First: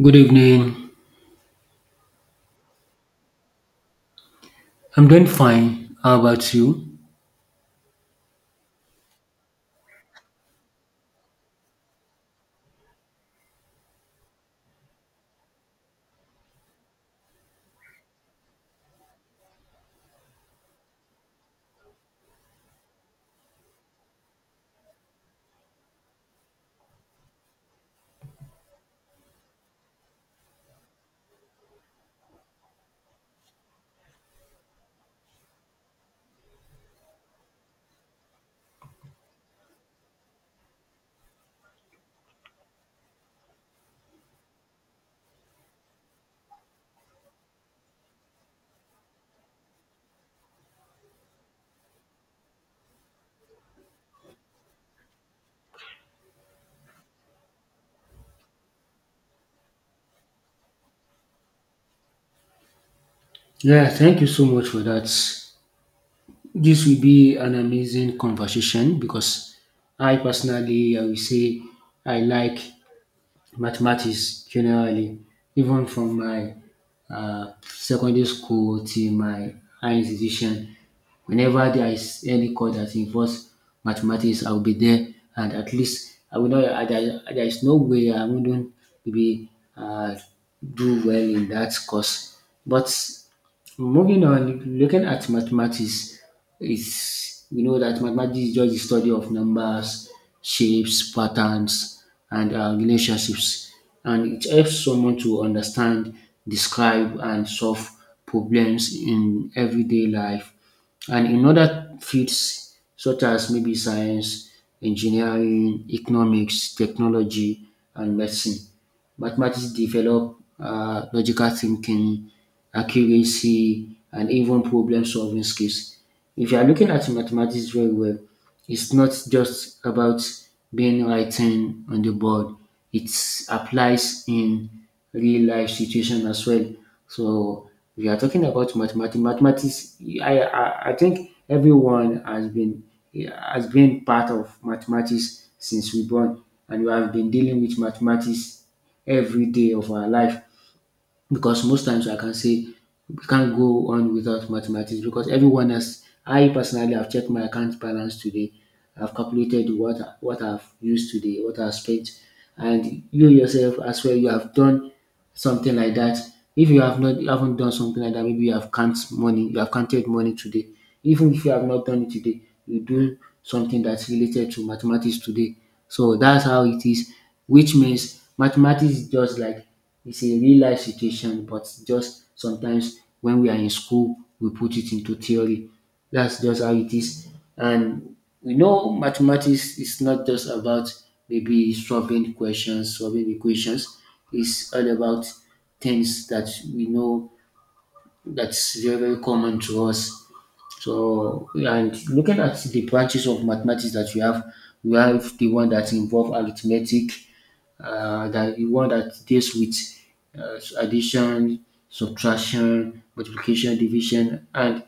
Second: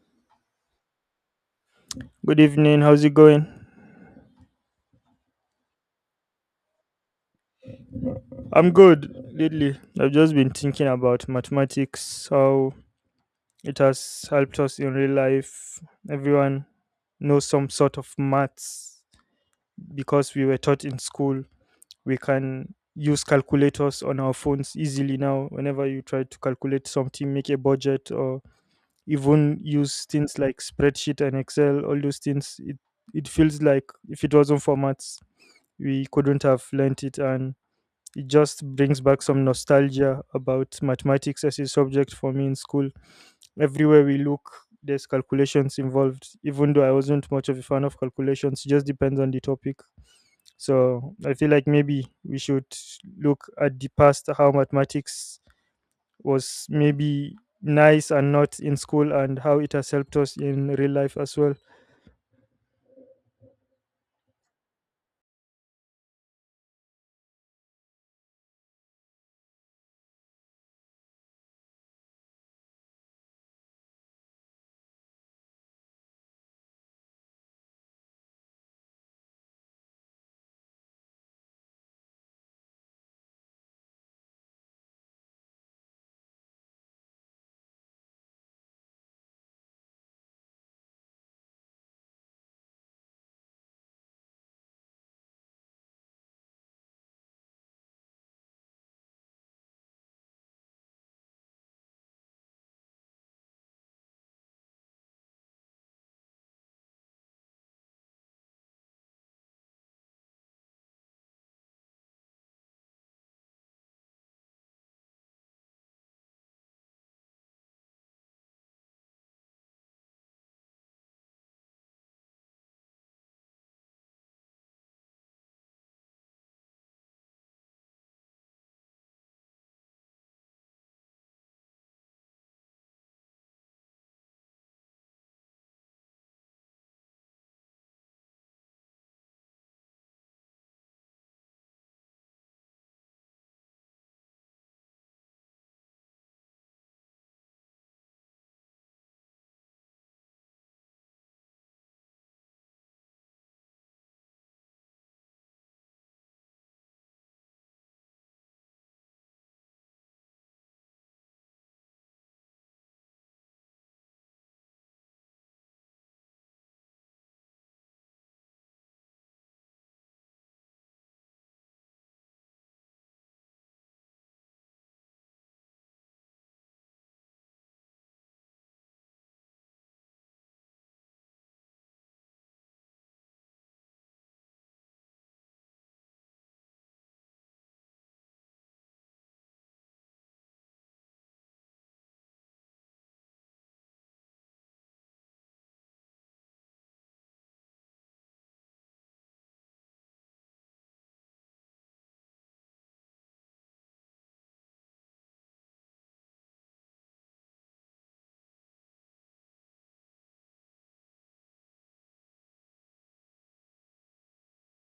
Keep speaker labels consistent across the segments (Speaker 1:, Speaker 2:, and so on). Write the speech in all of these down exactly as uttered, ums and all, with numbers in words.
Speaker 1: Good evening.
Speaker 2: Good evening. How's it going?
Speaker 1: I'm doing fine. How about you?
Speaker 2: I'm good lately. I've just been thinking about mathematics, how it has helped us in real life. Everyone knows some sort of maths because we were taught in school. We can use calculators on our phones easily now. Whenever you try to calculate something, make a budget, or even use things like spreadsheet and Excel, all those things, it, it feels like if it wasn't for maths, we couldn't have learnt it, and it just brings back some nostalgia about mathematics as a subject for me in school. Everywhere we look, there's calculations involved. Even though I wasn't much of a fan of calculations, it just depends on the topic. So I feel like maybe we should look at the past, how mathematics was maybe nice and not in school, and how it has helped us in real life as well.
Speaker 1: Yeah, thank you so much for that. This will be an amazing conversation because I personally, I will say, I like mathematics generally even from my uh, secondary school till my high institution whenever there is any course that involves mathematics I will be there, and at least I will not I, there, there is no way I wouldn't be uh, do well in that course. But moving on, looking at mathematics, it's we know that mathematics is just the study of numbers, shapes, patterns, and uh, relationships, and it helps someone to understand, describe, and solve problems in everyday life. And in other fields such as maybe science, engineering, economics, technology, and medicine, mathematics develop uh, logical thinking, accuracy, and even problem solving skills. If you are looking at mathematics very well, it's not just about being writing on the board, it applies in real life situation as well. So we are talking about mathematics. Mathematics, I, I, I think everyone has been has been part of mathematics since we born, and we have been dealing with mathematics every day of our life because most times I can say we can't go on without mathematics because everyone has. I personally have checked my account balance today. I've calculated what what I've used today, what I've spent, and you yourself as well. You have done something like that. If you have not, you haven't done something like that, maybe you have counted money. You have counted money today. Even if you have not done it today, you do something that's related to mathematics today. So that's how it is, which means mathematics is just like it's a real life situation, but just sometimes when we are in school, we put it into theory. That's just how it is. And we know mathematics is not just about maybe solving questions, solving equations. It's all about things that we know that's very, very common to us. So, yeah, and looking at the branches of mathematics that we have, we have the one that involve arithmetic, uh, that the one that deals with uh, addition, subtraction, multiplication, division, and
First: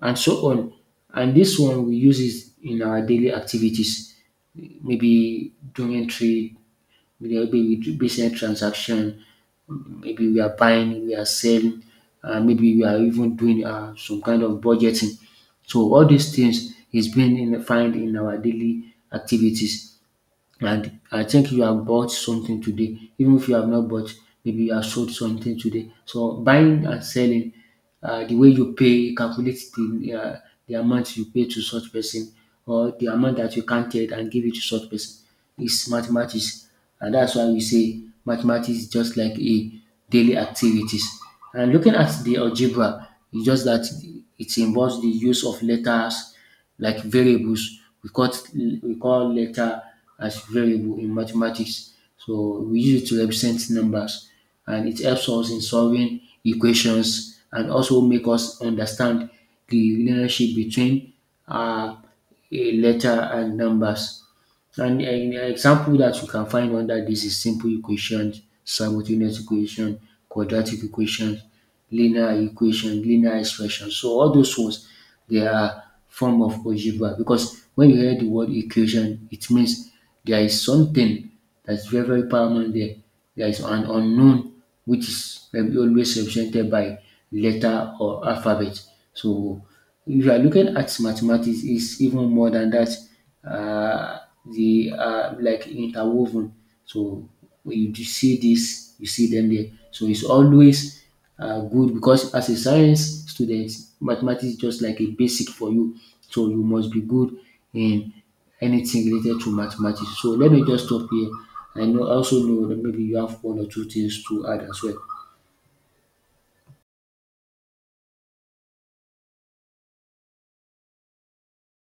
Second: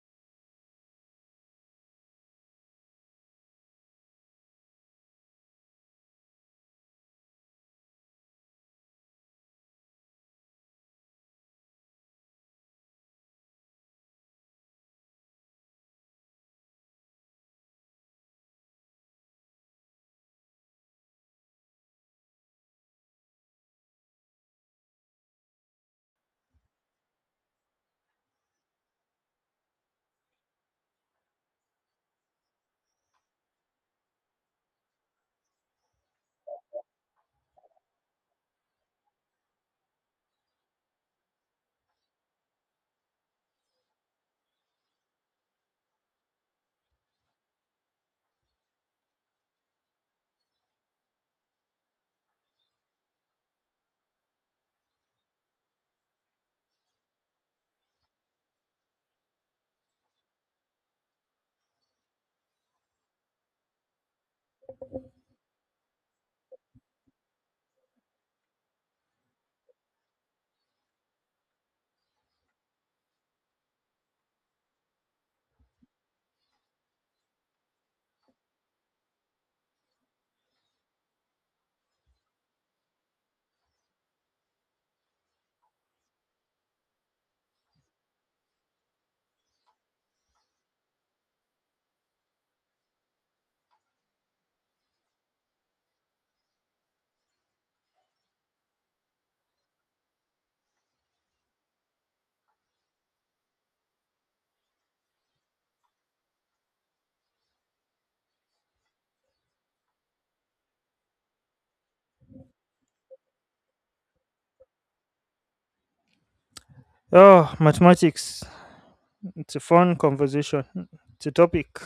Speaker 1: and so on. And this one we use it in our daily activities, maybe during trade, maybe we do business transaction, maybe we are buying, we are selling, and maybe we are even doing um some kind of budgeting. So all these things is being in find in our daily activities. And I think you have bought something today, even if you have not bought, maybe you have sold something today. So buying and selling, uh, the way you pay, you calculate the uh, the amount you pay to such person or the amount that you counted and give it to such person is mathematics, and that's why we say mathematics is just like a daily activities. And looking at the algebra, it's just that it involves the use of letters like variables we call it, we call letter as variable in mathematics. So we use it to represent numbers and it helps us in solving equations and also make us understand the relationship between uh, a letter and numbers. An example that you can find under this is simple equations, simultaneous equation, quadratic equation, linear equation, linear expression. So all those ones they are form of algebra because when you hear the word equation, it means there is something that's very very paramount there. There is an unknown which is um, always represented by letter or alphabet. So if you are looking at mathematics, it's even more than that. Uh, the uh, like interwoven. So when you do see this, you see them there. So it's always uh, good because as a science student, mathematics is just like a basic for you. So you must be good in anything related to mathematics. So let me just stop here. I know, also know that maybe you have one or two things to add as well.
Speaker 2: Oh, mathematics. It's a fun conversation. It's a topic.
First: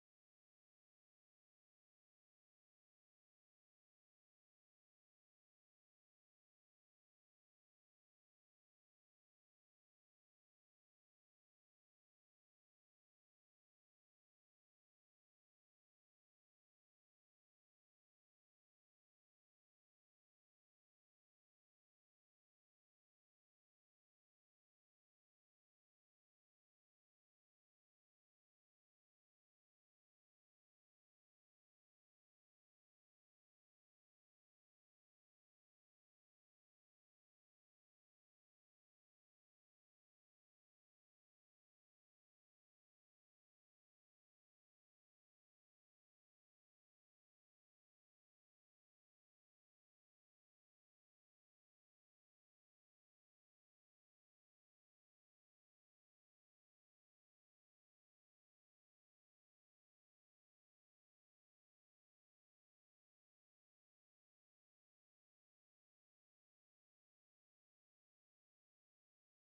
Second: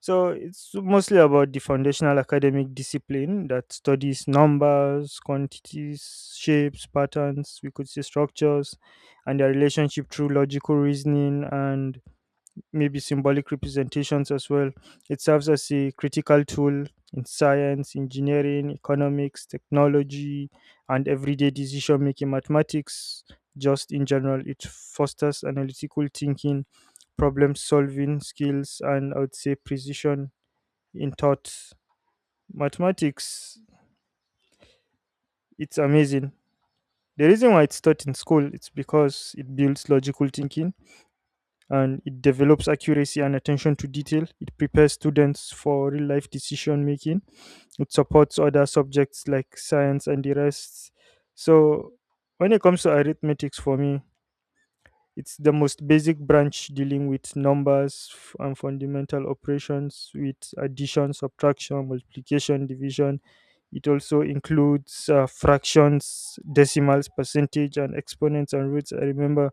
Speaker 2: So, it's mostly about the foundational academic discipline that studies numbers, quantities, shapes, patterns, we could say structures, and their relationship through logical reasoning and maybe symbolic representations as well. It serves as a critical tool in science, engineering, economics, technology, and everyday decision making mathematics. Just in general, it fosters analytical thinking, problem solving skills, and I would say precision in thought. Mathematics, it's amazing. The reason why it's taught in school it's because it builds logical thinking and it develops accuracy and attention to detail. It prepares students for real life decision making. It supports other subjects like science and the rest. So, when it comes to arithmetics, for me, it's the most basic branch dealing with numbers f- and fundamental operations with addition, subtraction, multiplication, division. It also includes uh, fractions, decimals, percentage, and exponents and roots. I remember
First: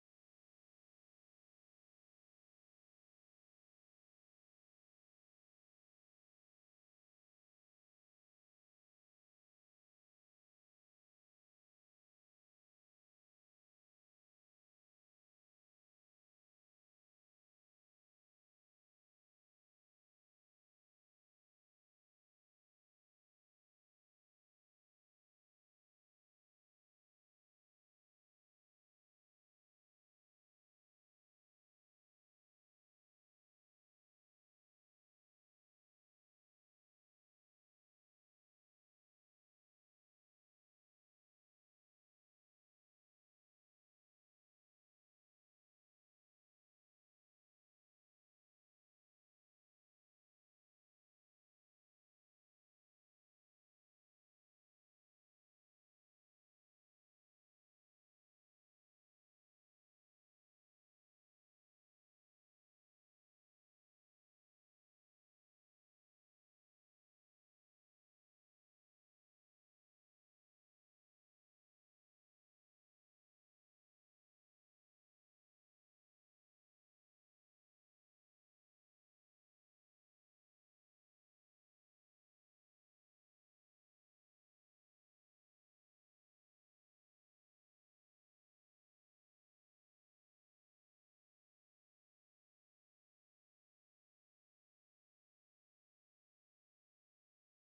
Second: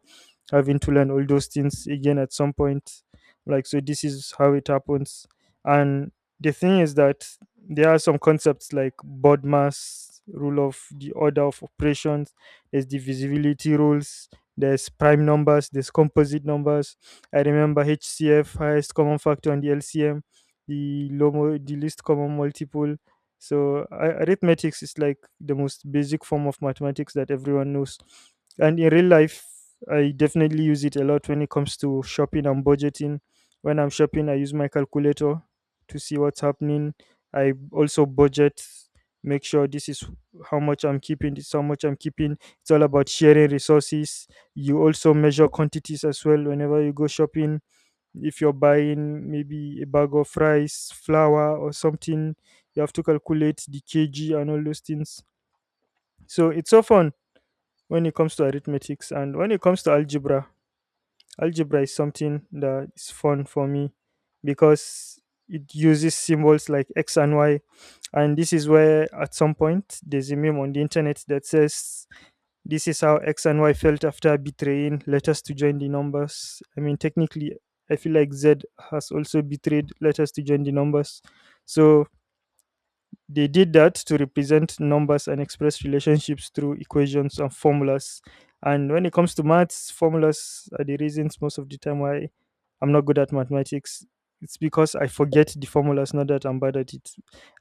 Speaker 2: having to learn all those things again at some point. Like, so this is how it happens. And the thing is that there are some concepts like board mass rule of the order of operations, there's divisibility rules, there's prime numbers, there's composite numbers. I remember H C F, highest common factor, and the L C M, the low mo- the least common multiple. So a- arithmetics is like the most basic form of mathematics that everyone knows, and in real life I definitely use it a lot when it comes to shopping and budgeting. When I'm shopping, I use my calculator to see what's happening. I also budget, make sure this is how much I'm keeping, this is how much I'm keeping. It's all about sharing resources. You also measure quantities as well whenever you go shopping. If you're buying maybe a bag of rice, flour, or something, you have to calculate the kg and all those things. So it's so fun when it comes to arithmetics. And when it comes to algebra, algebra is something that is fun for me because it uses symbols like x and y, and this is where at some point there's a meme on the internet that says this is how x and y felt after betraying letters to join the numbers. I mean technically, I feel like z has also betrayed letters to join the numbers. So they did that to represent numbers and express relationships through equations and formulas. And when it comes to maths, formulas are the reasons most of the time why I'm not good at mathematics. It's because I forget the formulas, not that I'm bad at it.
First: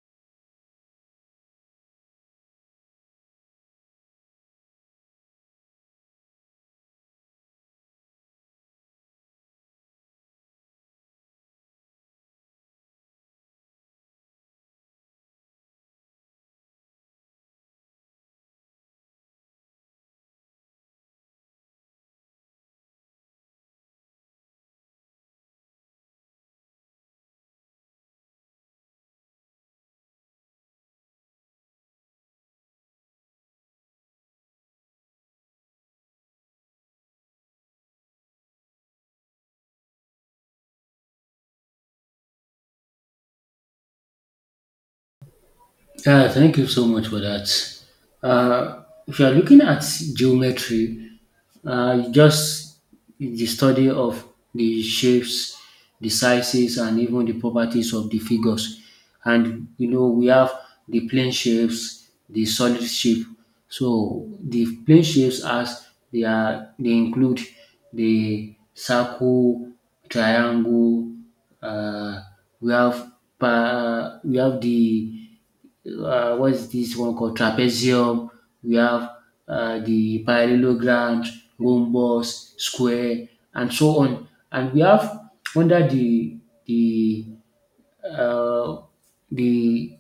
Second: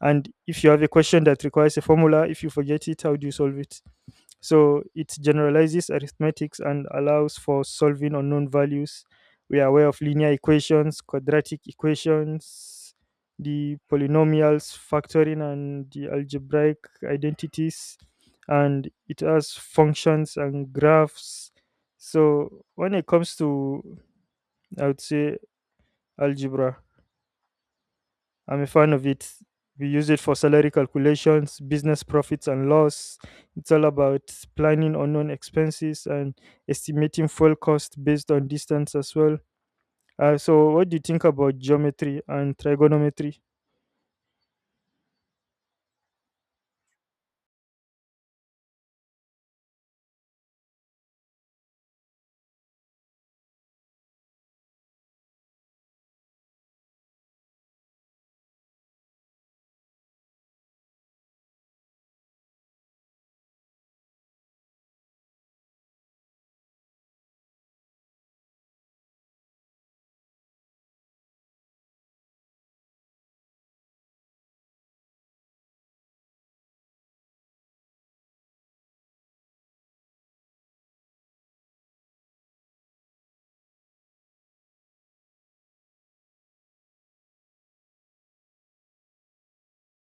Speaker 2: And if you have a question that requires a formula, if you forget it, how do you solve it? So it generalizes arithmetics and allows for solving unknown values. We are aware of linear equations, quadratic equations, the polynomials, factoring, and the algebraic identities. And it has functions and graphs. So when it comes to, I would say, algebra, I'm a fan of it. We use it for salary calculations, business profits and loss. It's all about planning unknown expenses and estimating fuel cost based on distance as well. Uh, so, what do you think about geometry and trigonometry?
Speaker 1: Yeah, thank you so much for that. Uh, if you are looking at geometry, uh, just the study of the shapes, the sizes, and even the properties of the figures. And you know, we have the plane shapes, the solid shape. So the plane shapes as they are they include the circle, triangle. Uh, we have pa- we have the uh, what is this one called trapezium. We have uh, the parallelogram, rhombus, square, and so on. And we have under the the uh, the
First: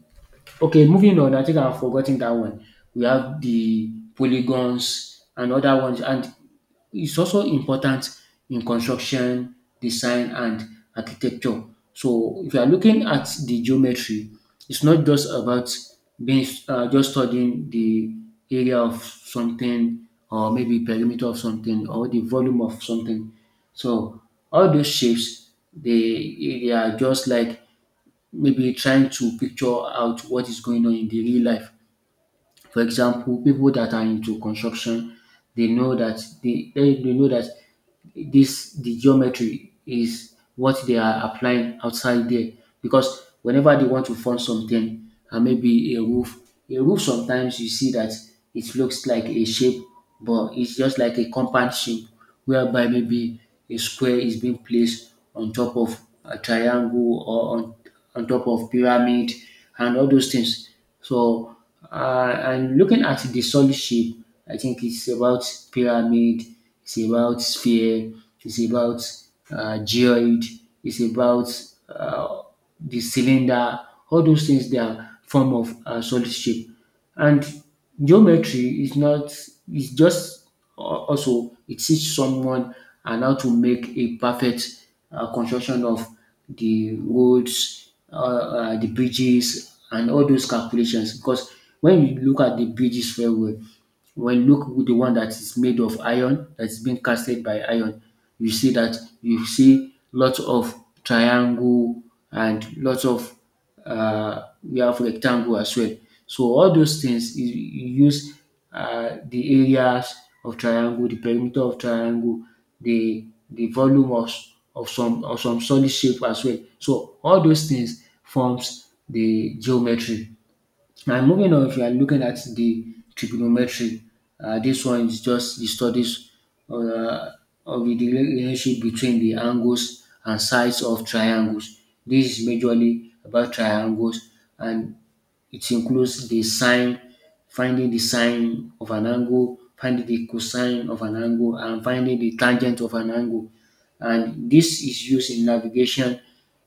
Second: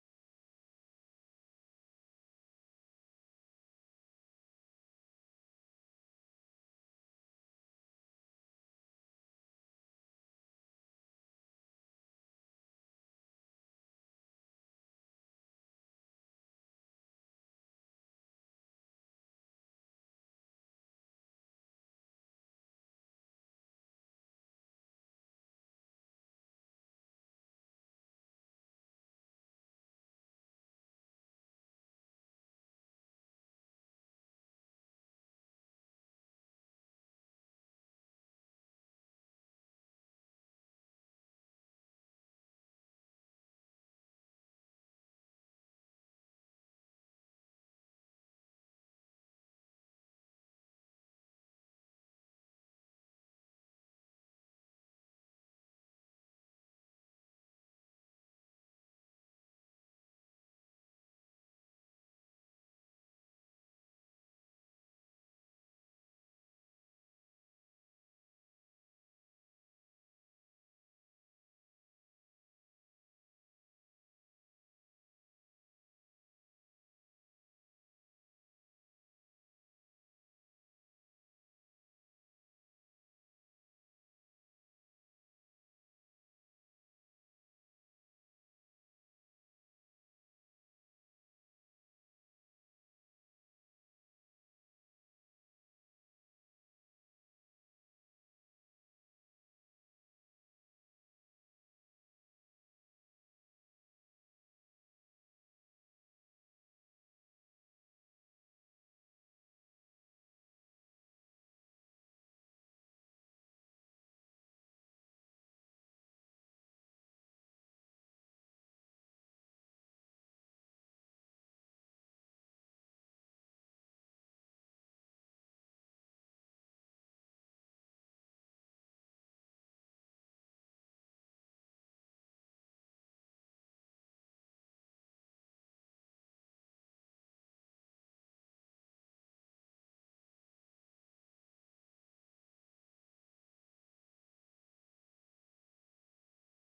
Speaker 1: okay. Moving on, I think I've forgotten that one. We have the polygons and other ones, and it's also important in construction, design, and architecture. So if you are looking at the geometry, it's not just about being uh, just studying the area of something or maybe perimeter of something or the volume of something. So all those shapes, they they are just like maybe trying to picture out what is going on in the real life. For example, people that are into construction, they know that they, they, they know that this the geometry is what they are applying outside there because whenever they want to form something and maybe a roof, a roof sometimes you see that it looks like a shape, but it's just like a compound shape whereby maybe a square is being placed on top of a triangle or on, on top of pyramid and all those things. So uh, and looking at the solid shape, I think it's about pyramid, it's about sphere, it's about uh, geoid, it's about uh, the cylinder, all those things they are form of uh, solid shape. And geometry is not, it's just Al- also, it teaches someone and how to make a perfect uh, construction of the roads, uh, uh, the bridges, and all those calculations. Because when you look at the bridges very well, when you look with the one that is made of iron, that's been casted by iron, you see that you see lots of triangle and lots of uh, we have rectangle as well. So all those things is you use uh, the areas of triangle, the perimeter of triangle, the the volume of, of some of some solid shape as well. So all those things forms the geometry. And moving on, if you are looking at the trigonometry, uh, this one is just the studies uh, of the relationship between the angles and sides of triangles. This is majorly about triangles and it includes the sine finding the sine of an angle, finding the cosine of an angle, and finding the tangent of an angle. And this is used in navigation,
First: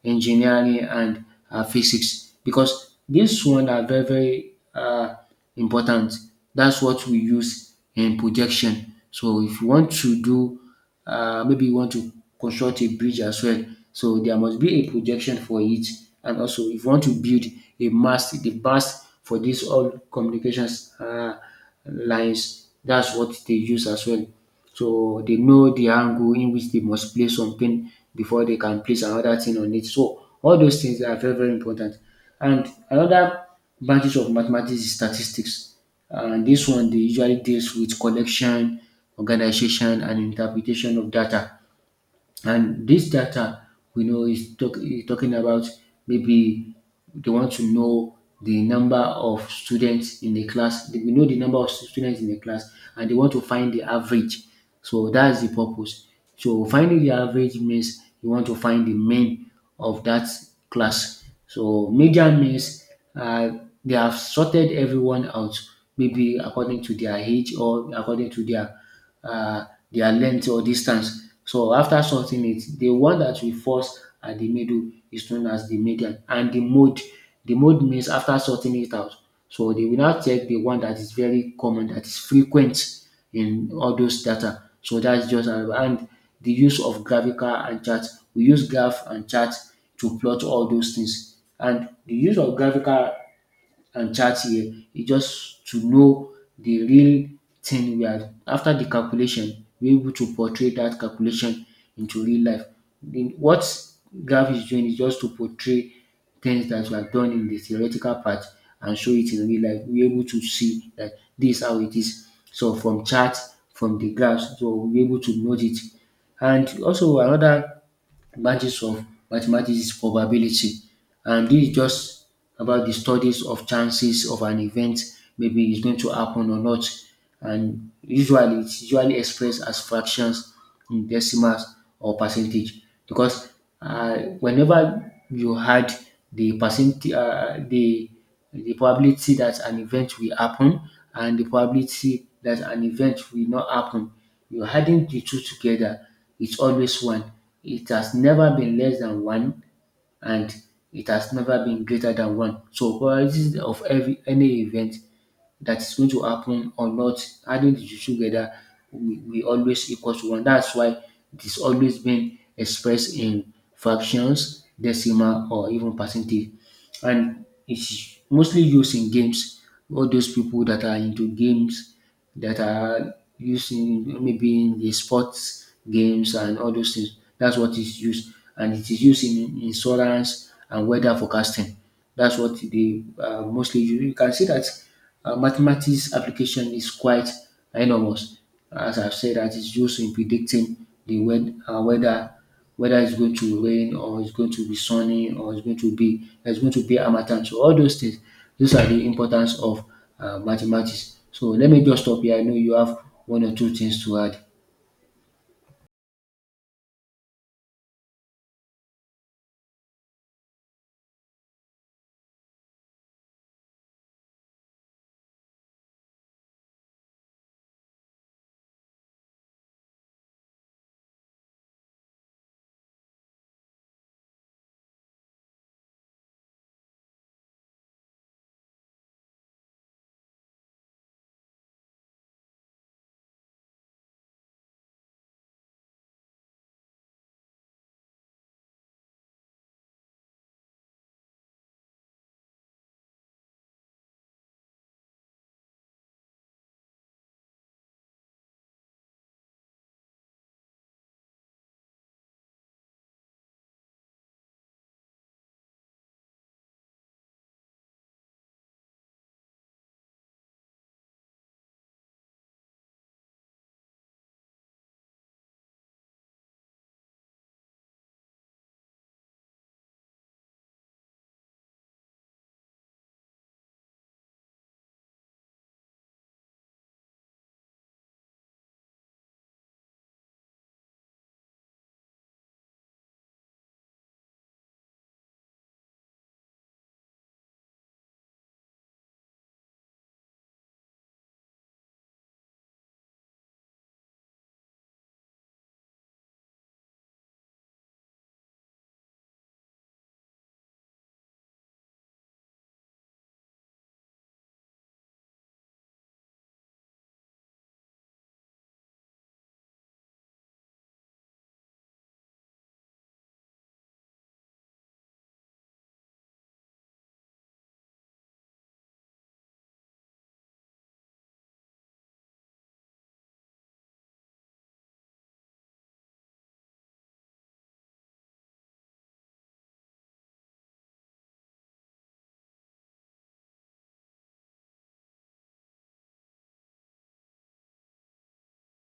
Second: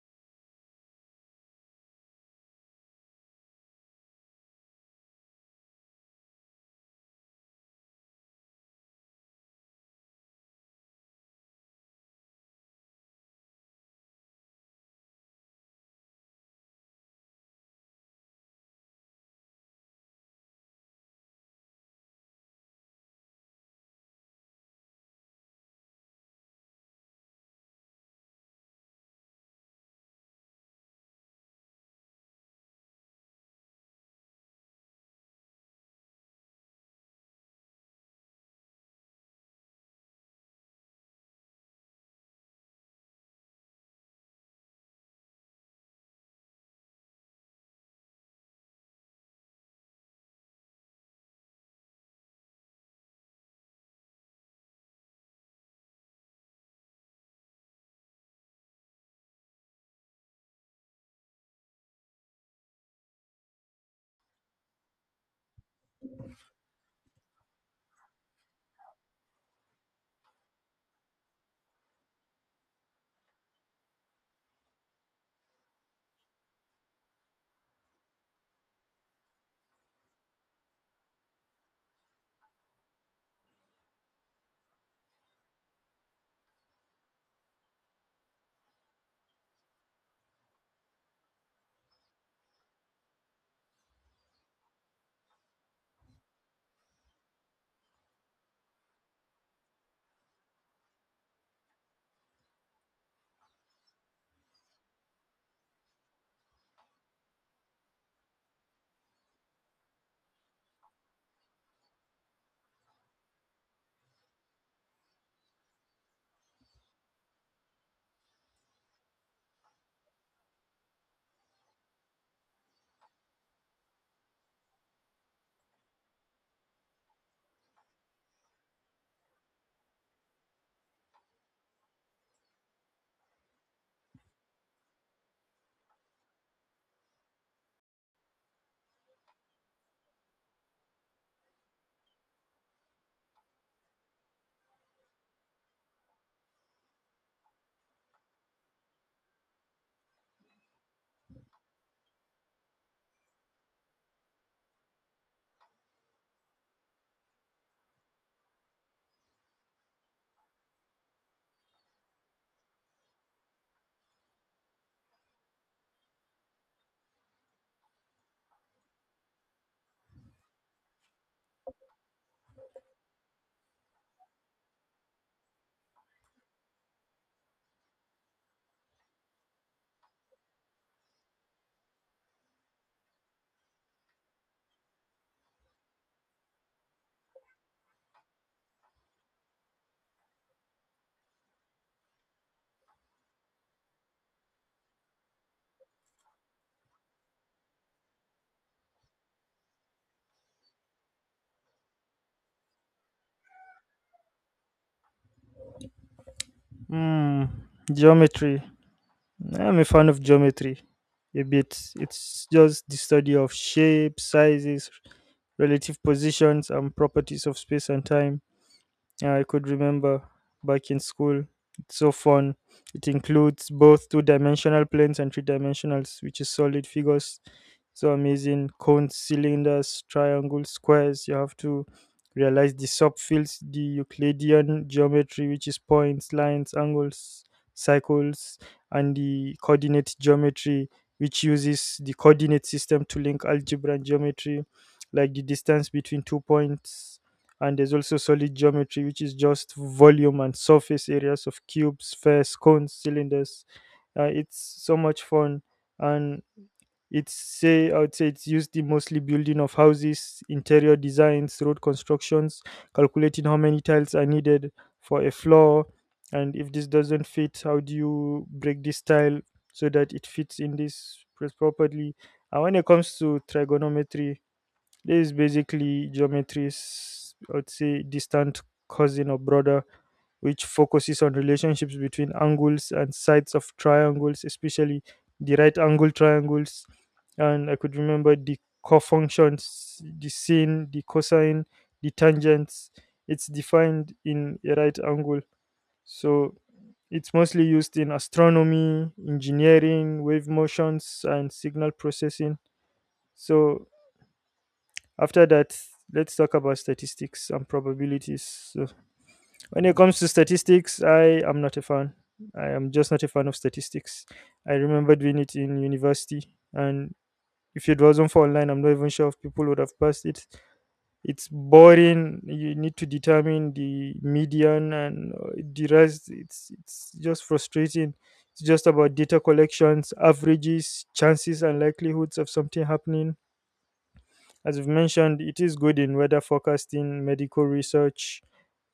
Speaker 1: engineering, and uh, physics because this one are very, very uh, important. That's what we use in projection. So if you want to do uh, maybe you want to construct a bridge as well. So there must be a projection for it. And also, if you want to build a mast, the mast for these all communications uh, lines, that's what they use as well. So they know the angle in which they must place something before they can place another thing on it. So all those things are very, very important. And another branches of mathematics is statistics. And this one they usually deals with collection, organization, and interpretation of data. And this data, we know, is, talk, is talking about maybe they want to know the number of students in the class. They- We know the number of students in the class, and they want to find the average. So that's the purpose. So finding the average means you want to find the mean of that class. So median means uh, they have sorted everyone out, maybe according to their age or according to their uh, their length or distance. So after sorting it, the one that we first at the middle is known as the median, and the mode. The mode means after sorting it out. So they will now take the one that is very common, that is frequent in all those data. So that's just another, and the use of graphical and chart. We use graph and chart to plot all those things. And the use of graphical and chart here e just to know the real thing we are after the calculation we're able to portray that calculation into real life. The, what graph is doing is just to portray things that were done in the theoretical part and show it in real life. We're able to see that this is how it is. So from charts, from the graphs, so we're able to note it. And also another Mathematics of mathematics is probability, and this is just about the studies of chances of an event, maybe it's going to happen or not. And usually, it's usually expressed as fractions, in decimals, or percentage. Because uh, whenever you had the percent, uh, the the probability that an event will happen and the probability that an event will not happen. You're adding the two together, it's always one. It has never been less than one, and it has never been greater than one. So probability of every any event that's going to happen or not. Adding the two together, we we always equal to one. That's why it is always been expressed in fractions, decimal, or even percentage. And it's mostly used in games. All those people that are into games that are used in maybe in the sports games and all those things. That's what is used, and it is used in insurance and weather forecasting. That's what they uh, mostly use. You can see that uh, mathematics application is quite enormous. As I've said, that it's used in predicting the wed- uh, weather, whether it's going to rain or it's going to be sunny or it's going to be it's going to be harmattan. So all those things, those are the importance of uh, mathematics. So let me just stop here. I know you have one or two things to add.
Speaker 2: Hmm, geometry. I'm a fan of geometry a bit. It's just the study of shapes, sizes, relative positions, and properties of space and time. Yeah, I could remember back in school. It's so fun. It includes both two dimensional planes and three dimensionals, which is solid figures. So amazing. Cones, cylinders, triangles, squares. You have to realize the subfields, the Euclidean geometry, which is points, lines, angles, circles, and the coordinate geometry, which uses the coordinate system to link algebra and geometry, like the distance between two points. And there's also solid geometry, which is just volume and surface areas of cubes, spheres, cones, cylinders. Uh, it's so much fun. And it's say I would say it's used in mostly building of houses, interior designs, road constructions, calculating how many tiles are needed for a floor. And if this doesn't fit, how do you break this tile so that it fits in this place properly? And when it comes to trigonometry, this is basically geometry's, I would say, distant cousin or brother, which focuses on relationships between angles and sides of triangles, especially the right angle triangles. And I could remember the cofunctions, the sine, the cosine, the tangents. It's defined in a right angle. So it's mostly used in astronomy, engineering, wave motions, and signal processing. So after that, let's talk about statistics and probabilities. So, when it comes to statistics, I am not a fan. I am just not a fan of statistics. I remember doing it in university, and if it wasn't for online, I'm not even sure if people would have passed it. It's boring. You need to determine the median and uh, the rest. It's it's just frustrating. It's just about data collections, averages, chances, and likelihoods of something happening. As you've mentioned, it is good in weather forecasting, medical research,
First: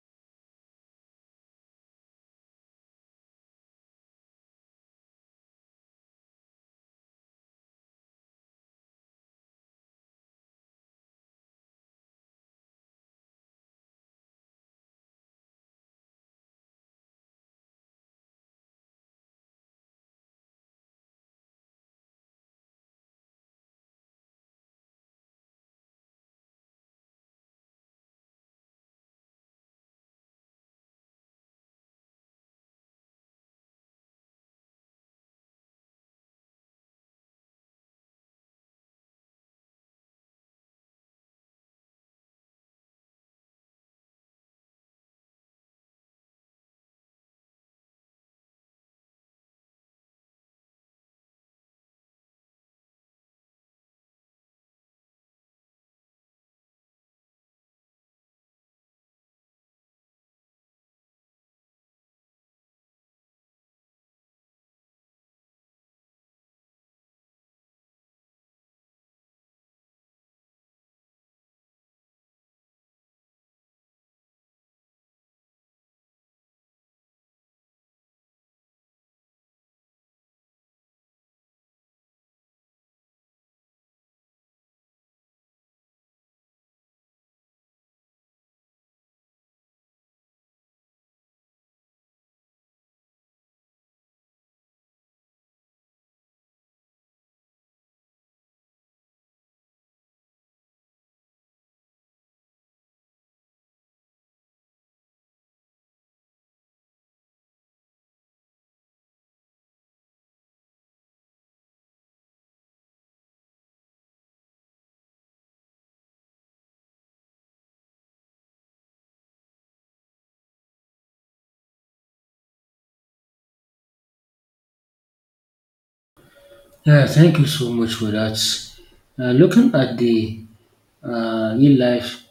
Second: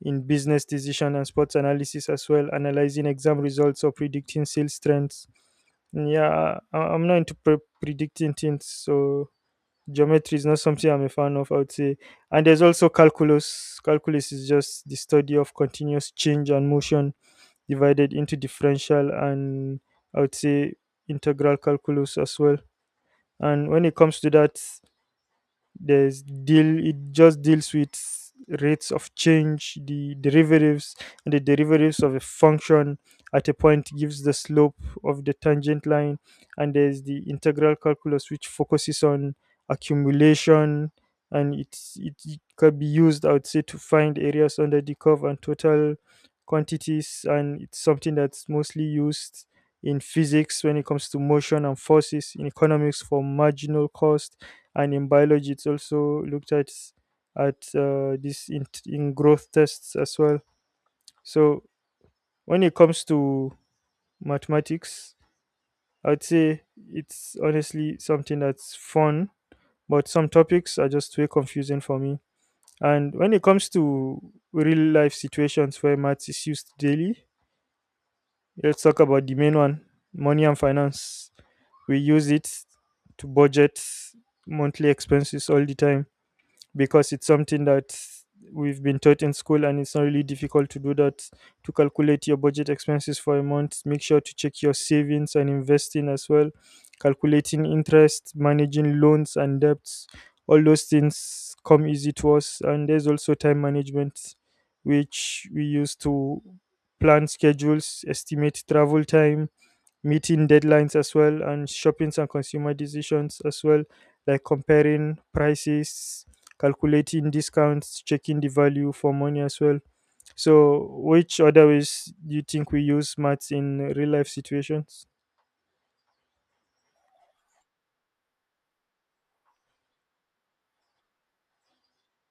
Speaker 2: in business decision and sports analysis as well, analyzing exam results or predicting sales trends. Yeah, I, I'm not into pre- predicting things, so geometry is not something I'm a fan of, I would say. And there's also calculus. Calculus is just the study of continuous change and motion, divided into differential and, I would say, integral calculus as well. And when it comes to that, there's deal it just deals with rates of change, the derivatives. And the derivatives of a function at a point gives the slope of the tangent line. And there's the integral calculus, which focuses on accumulation, and it's it it can be used, I would say, to find areas under the curve and total quantities. And it's something that's mostly used in physics when it comes to motion and forces, in economics for marginal cost, and in biology it's also looked at at uh, this in, in, growth tests as well. So when it comes to mathematics, I'd say it's honestly something that's fun, but some topics are just way confusing for me. And when it comes to real life situations where maths is used daily, let's talk about the main one: money and finance. We use it to budget monthly expenses all the time because it's something that we've been taught in school, and it's not really difficult to do that, to calculate your budget expenses for a month, make sure to check your savings and investing as well, calculating interest, managing loans and debts. All those things come easy to us. And there's also time management, which we use to plan schedules, estimate travel time, meeting deadlines as well, and shopping and consumer decisions as well, like comparing prices, calculating discounts, checking the value for money as well. So which other ways do you think we use maths in real life situations?
Speaker 1: Yeah, thank you so much for that. Uh, looking at the uh, real life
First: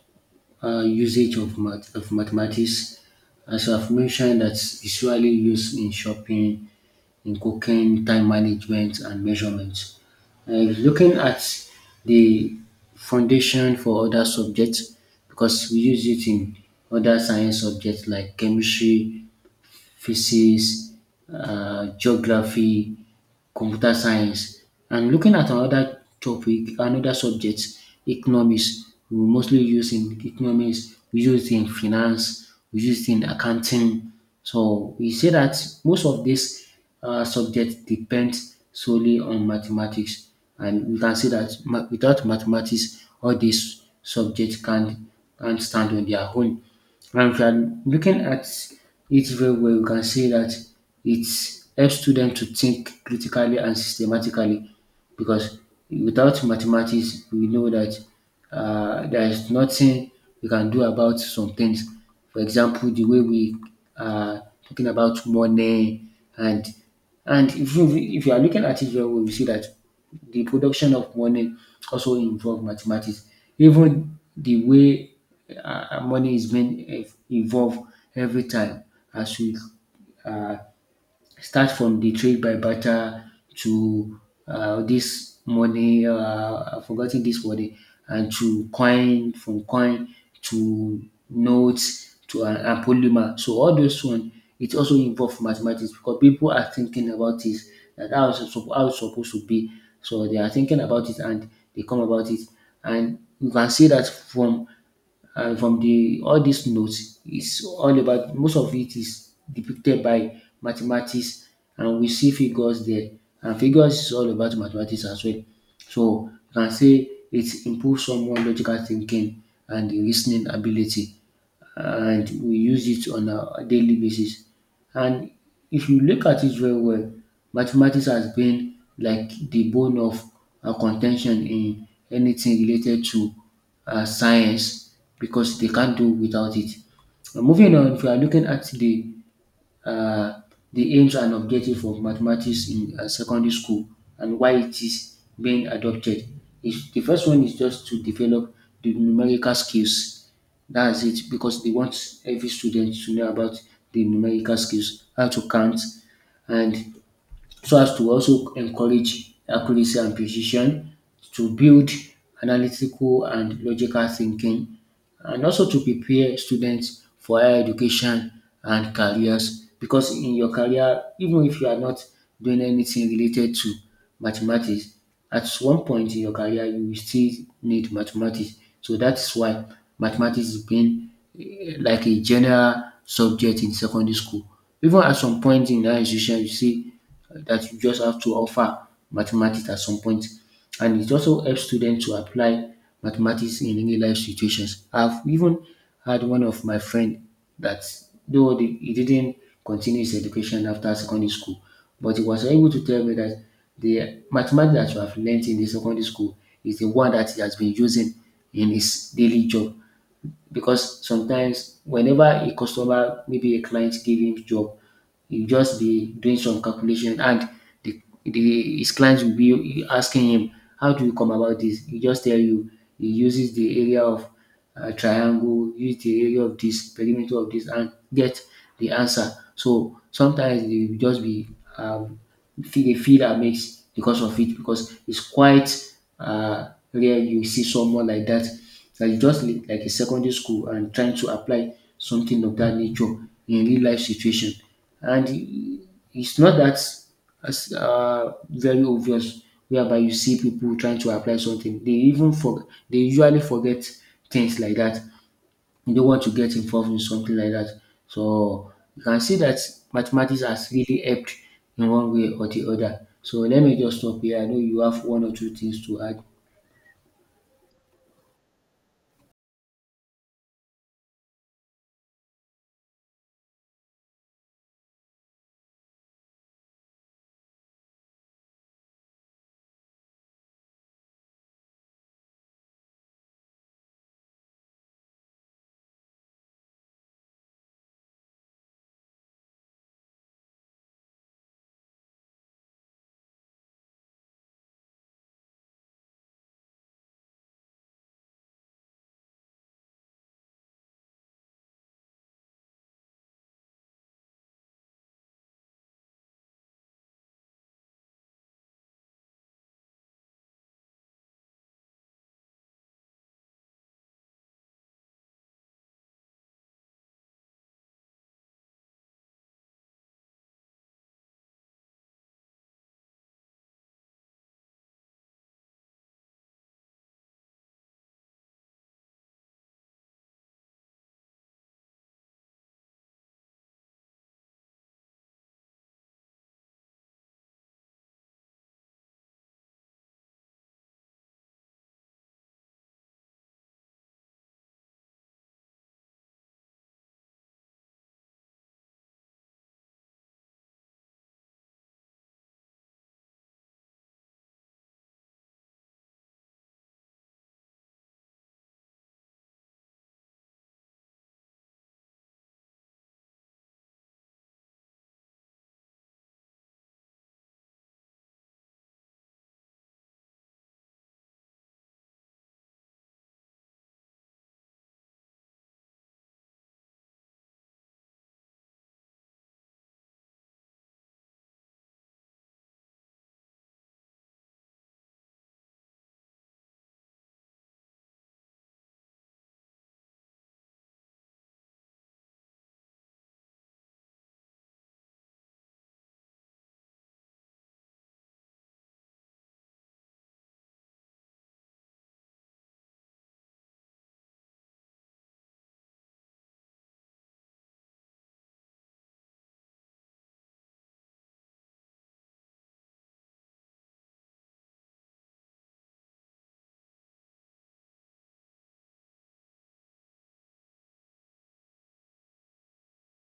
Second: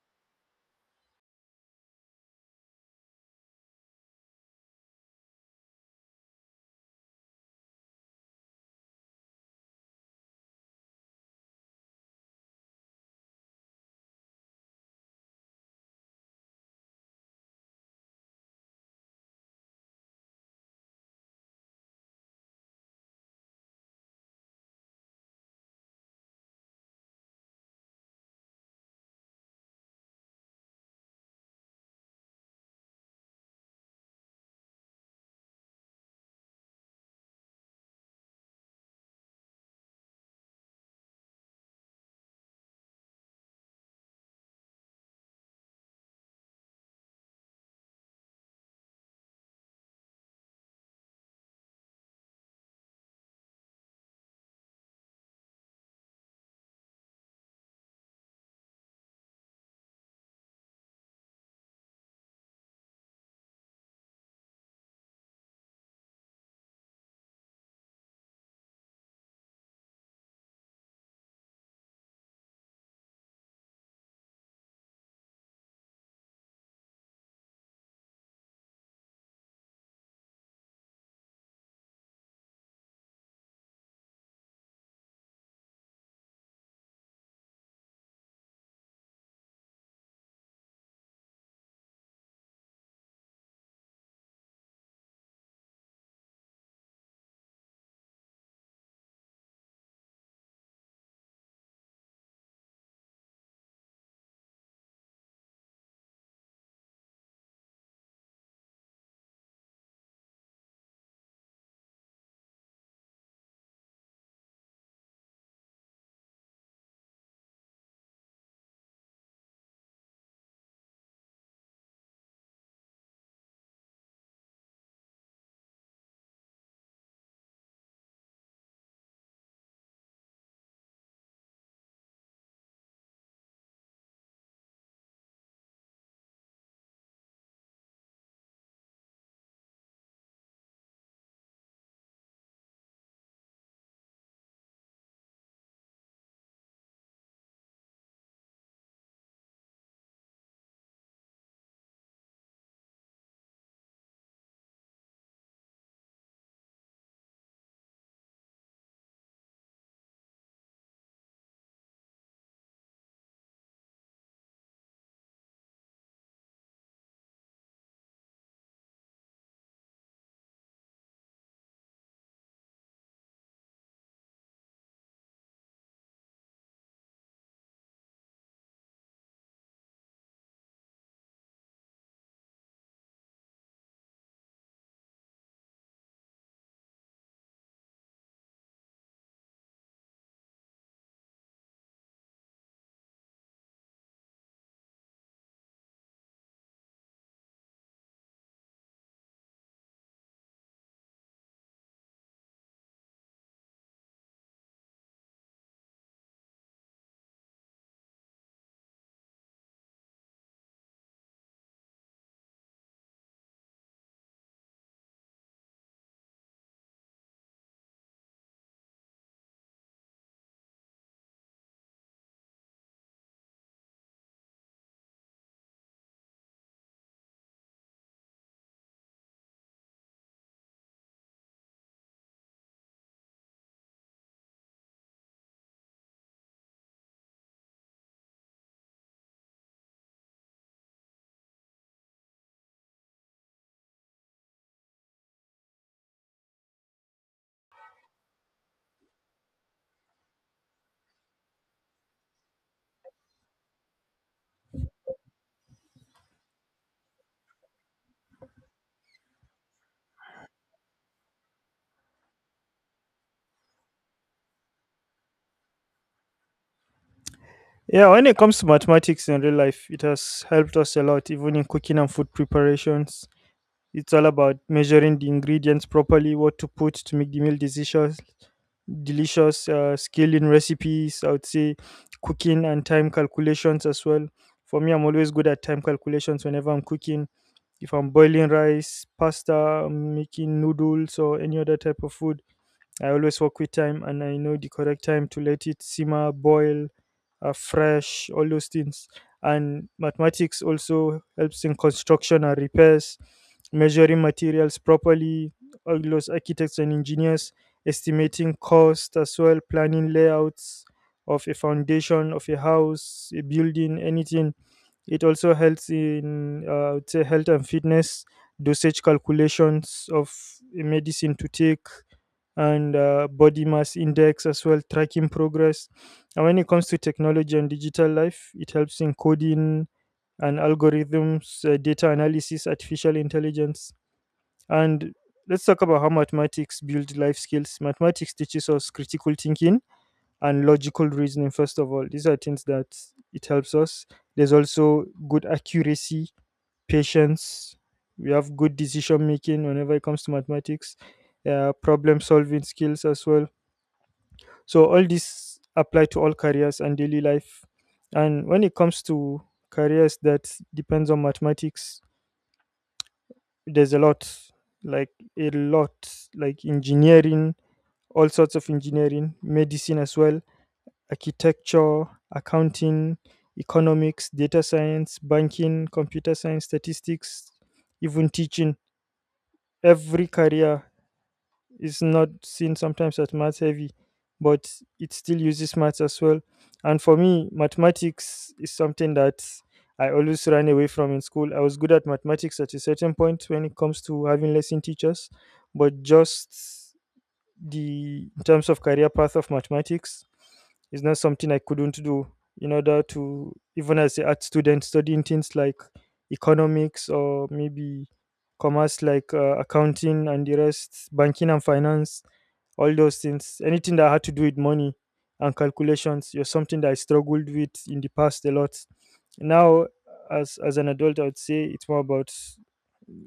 Speaker 1: uh, usage of, math- of mathematics, as I've mentioned, that's usually used in shopping, in cooking, time management, and measurements. Uh, looking at the foundation for other subjects, because we use it in other science subjects like chemistry, physics, uh, geography, computer science. And looking at another topic, another subject, economics, we mostly use in economics, we use it in finance, we use it in accounting. So we say that most of this uh, subject depends solely on mathematics. And we can say that ma- without mathematics, all these subjects can, can't stand on their own. And if you are looking at it very well, we can see that it helps students to think critically and systematically, because without mathematics, we know that uh, there is nothing we can do about some things. For example, the way we are talking about money. And and if you if you are looking at it very well, you see that the production of money also involve mathematics. Even the way uh, money is being ev- evolved every time, as we uh, start from the trade by barter to uh, this money, uh, I've forgotten this money, and to coin, from coin to notes to uh, and polymer. So all those one, it also involve mathematics because people are thinking about it, that how it's suppo- how it's supposed to be. So they are thinking about it, and they come about it, and you can see that from and from the all these notes, it's all about, most of it is depicted by mathematics. And we see figures there, and figures is all about mathematics as well. So you can say it improves someone logical thinking and the lis ability, and we use it on a daily basis. And if you look at it very well, mathematics has been like the bone of uh, contention in anything related to uh, science, because they can't do without it. Now, moving on, if you are looking at the uh, the aims and objectives of mathematics in uh, secondary school and why it is being adopted. Is the first one is just to develop the numerical skills. That's it, because they want every student to know about the numerical skills, how to count, and so as to also encourage accuracy and precision, to build analytical and logical thinking, and also to prepare students for higher education and careers, because in your career, even if you are not doing anything related to mathematics, at one point in your career you will still need mathematics. So that's why mathematics is being eh, like a general subject in secondary school. Even at some point in that institution, you see that you just have to offer mathematics at some point. And it also helps students to apply mathematics in real life situations. I've even had one of my friend that, though the- he didn't continue his education after secondary school, but he was able to tell me that the mathematics that you have learnt in the secondary school is the one that he has been using in his daily job, because sometimes whenever a customer, maybe a client give him job, he'll just be doing some calculation. And the, the his clients will be asking him, how do you come about this? He just tell you he uses the area of uh, triangle, use the area of this, perimeter of this, and get the answer. So sometimes they will just be um, feel they feel amazed because of it, because it's quite uh, rare you see someone like that, like just li- like a secondary school and trying to apply something of that nature in real life situation. and i- it's not that as uh, very obvious, whereby you see people trying to apply something, they even for they usually forget things like that, they don't want to get involved in something like that. So you can see that mathematics has really helped in one way or the other. So let me just stop here, I know you have one or two things to add.
Speaker 2: Yeah, when it comes to mathematics in real life, it has helped us a lot, even in cooking and food preparations. It's all about measuring the ingredients properly, what to put to make the meal decisions delicious, uh, skill in recipes, I would say, cooking and time calculations as well. For me, I'm always good at time calculations whenever I'm cooking. If I'm boiling rice, pasta, I'm making noodles or any other type of food, I always work with time and I know the correct time to let it simmer, boil, uh, fresh, all those things. And mathematics also helps in construction and repairs, measuring materials properly, all those architects and engineers, estimating cost as well, planning layouts of a foundation, of a house, a building, anything. It also helps in uh, I would say health and fitness, dosage calculations of a medicine to take, and uh, body mass index as well, tracking progress. And when it comes to technology and digital life, it helps in coding and algorithms, uh, data analysis, artificial intelligence. And let's talk about how mathematics build life skills. Mathematics teaches us critical thinking and logical reasoning, first of all. These are things that it helps us. There's also good accuracy, patience, we have good decision making whenever it comes to mathematics, uh, problem solving skills as well, so all these apply to all careers and daily life. And when it comes to careers that depends on mathematics, there's a lot, like a lot, like engineering, all sorts of engineering, medicine as well, architecture, accounting, economics, data science, banking, computer science, statistics, even teaching. Every career is not seen sometimes as math heavy, but it still uses maths as well. And for me, mathematics is something that I always ran away from in school. I was good at mathematics at a certain point when it comes to having lesson teachers, but just the in terms of career path of mathematics is not something I couldn't do, in order to, even as an art student studying things like economics or maybe commerce, like uh, accounting and the rest, banking and finance, all those things, anything that had to do with money and calculations was something that I struggled with in the past a lot. Now, as as an adult, I would say it's more about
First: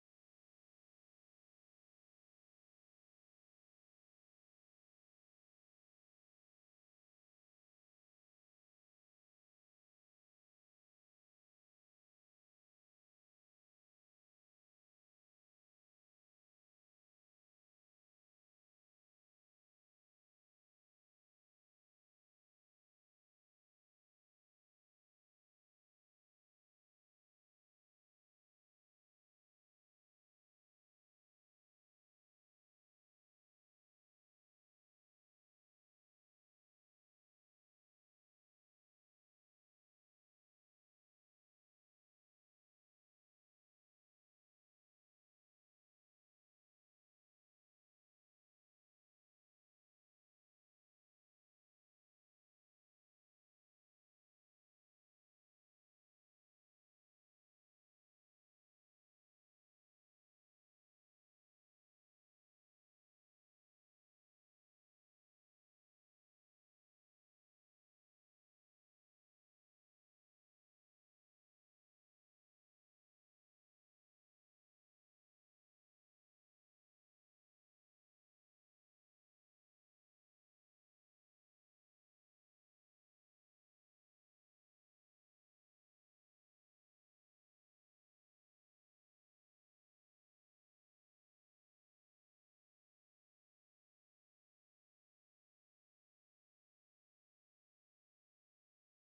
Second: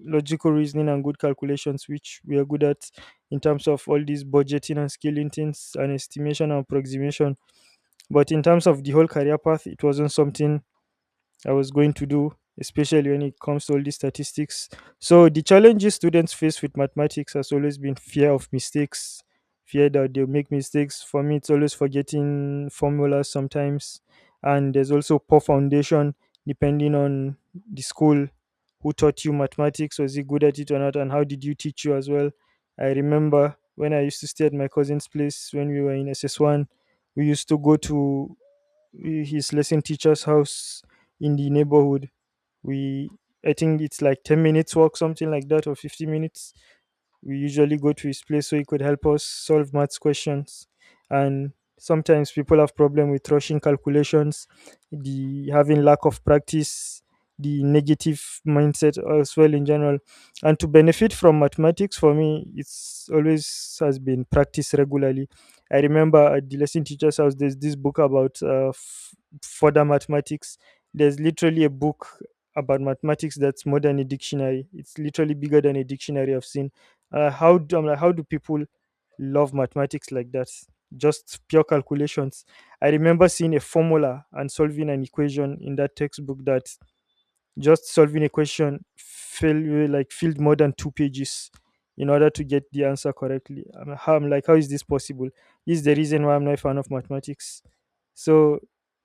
Speaker 2: logical reasoning and good calculations, which we are good at, in terms of all these budgeting and scaling things and estimation and approximation. But in terms of the whole career path, it wasn't something I was going to do, especially when it comes to all these statistics. So the challenges students face with mathematics has always been fear of mistakes, fear that they'll make mistakes. For me, it's always forgetting formulas sometimes, and there's also poor foundation depending on the school. Who taught you mathematics? Was he good at it or not, and how did you teach you as well? I remember when I used to stay at my cousin's place when we were in S S one, we used to go to his lesson teacher's house in the neighborhood. We, I think it's like ten minutes walk, something like that, or fifty minutes. We usually go to his place so he could help us solve maths questions. And sometimes people have problem with rushing calculations, the having lack of practice, the negative mindset as well in general. And to benefit from mathematics, for me it's always has been practice regularly. I remember at the lesson teacher's house there's this book about uh, f- further mathematics. There's literally a book about mathematics that's more than a dictionary. It's literally bigger than a dictionary I've seen. Uh, how do I'm like, how do people love mathematics like that? Just pure calculations. I remember seeing a formula and solving an equation in that textbook that, just solving a question fill like filled more than two pages in order to get the answer correctly. I'm, how, I'm like, how is this possible? This is the reason why I'm not a fan of mathematics. So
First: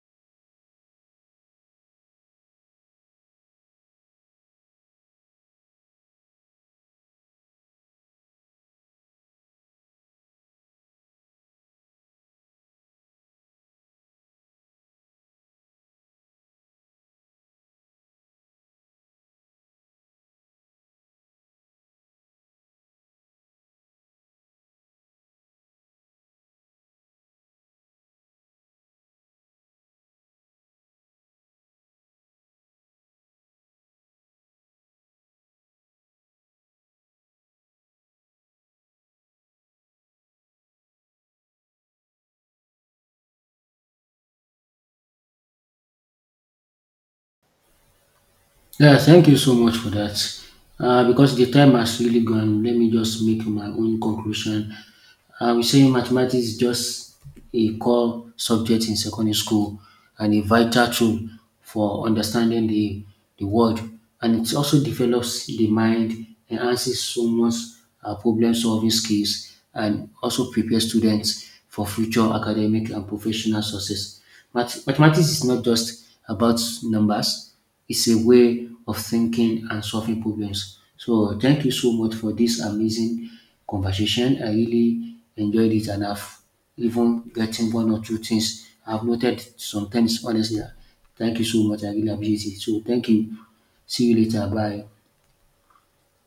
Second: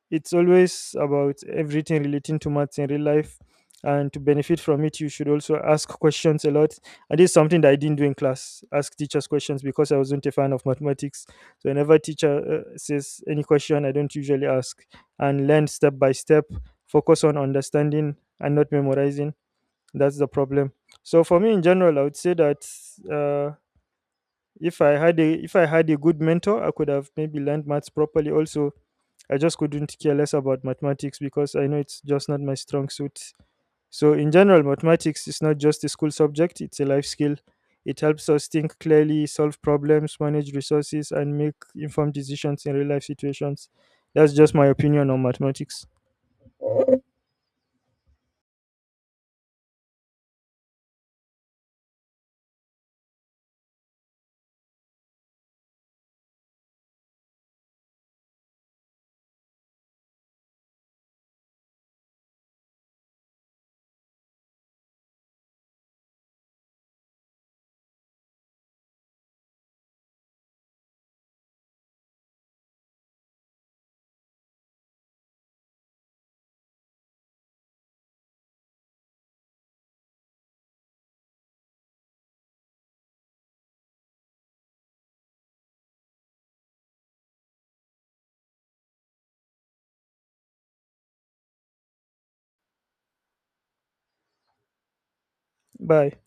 Speaker 2: it's always about everything relating to maths in real life. And to benefit from it, you should also ask questions a lot. And this is something that I didn't do in class, ask teachers questions, because I wasn't a fan of mathematics. So, whenever teacher uh, says any question, I don't usually ask, and learn step by step, focus on understanding and not memorizing. That's the problem. So for me in general, I would say that uh, if I had a if I had a good mentor, I could have maybe learned maths properly. Also, I just couldn't care less about mathematics because I know it's just not my strong suit. So in general, mathematics is not just a school subject; it's a life skill. It helps us think clearly, solve problems, manage resources, and make informed decisions in real life situations. That's just my opinion on mathematics.
Speaker 1: Yeah, thank you so much for that. Uh, because the time has really gone, let me just make my own conclusion. I We say mathematics is just a core subject in secondary school and a vital tool for understanding the, the world. And it also develops the mind, enhances someone's uh, problem solving skills, and also prepares students for future academic and professional success. Math- mathematics is not just about numbers, it's a way of thinking and solving problems. So, thank you so much for this amazing conversation. I really enjoyed it, and I've even gotten one or two things. I've noted some things, honestly. Thank you so much. I really appreciate it. So, thank you. See you later. Bye.
Speaker 2: Bye.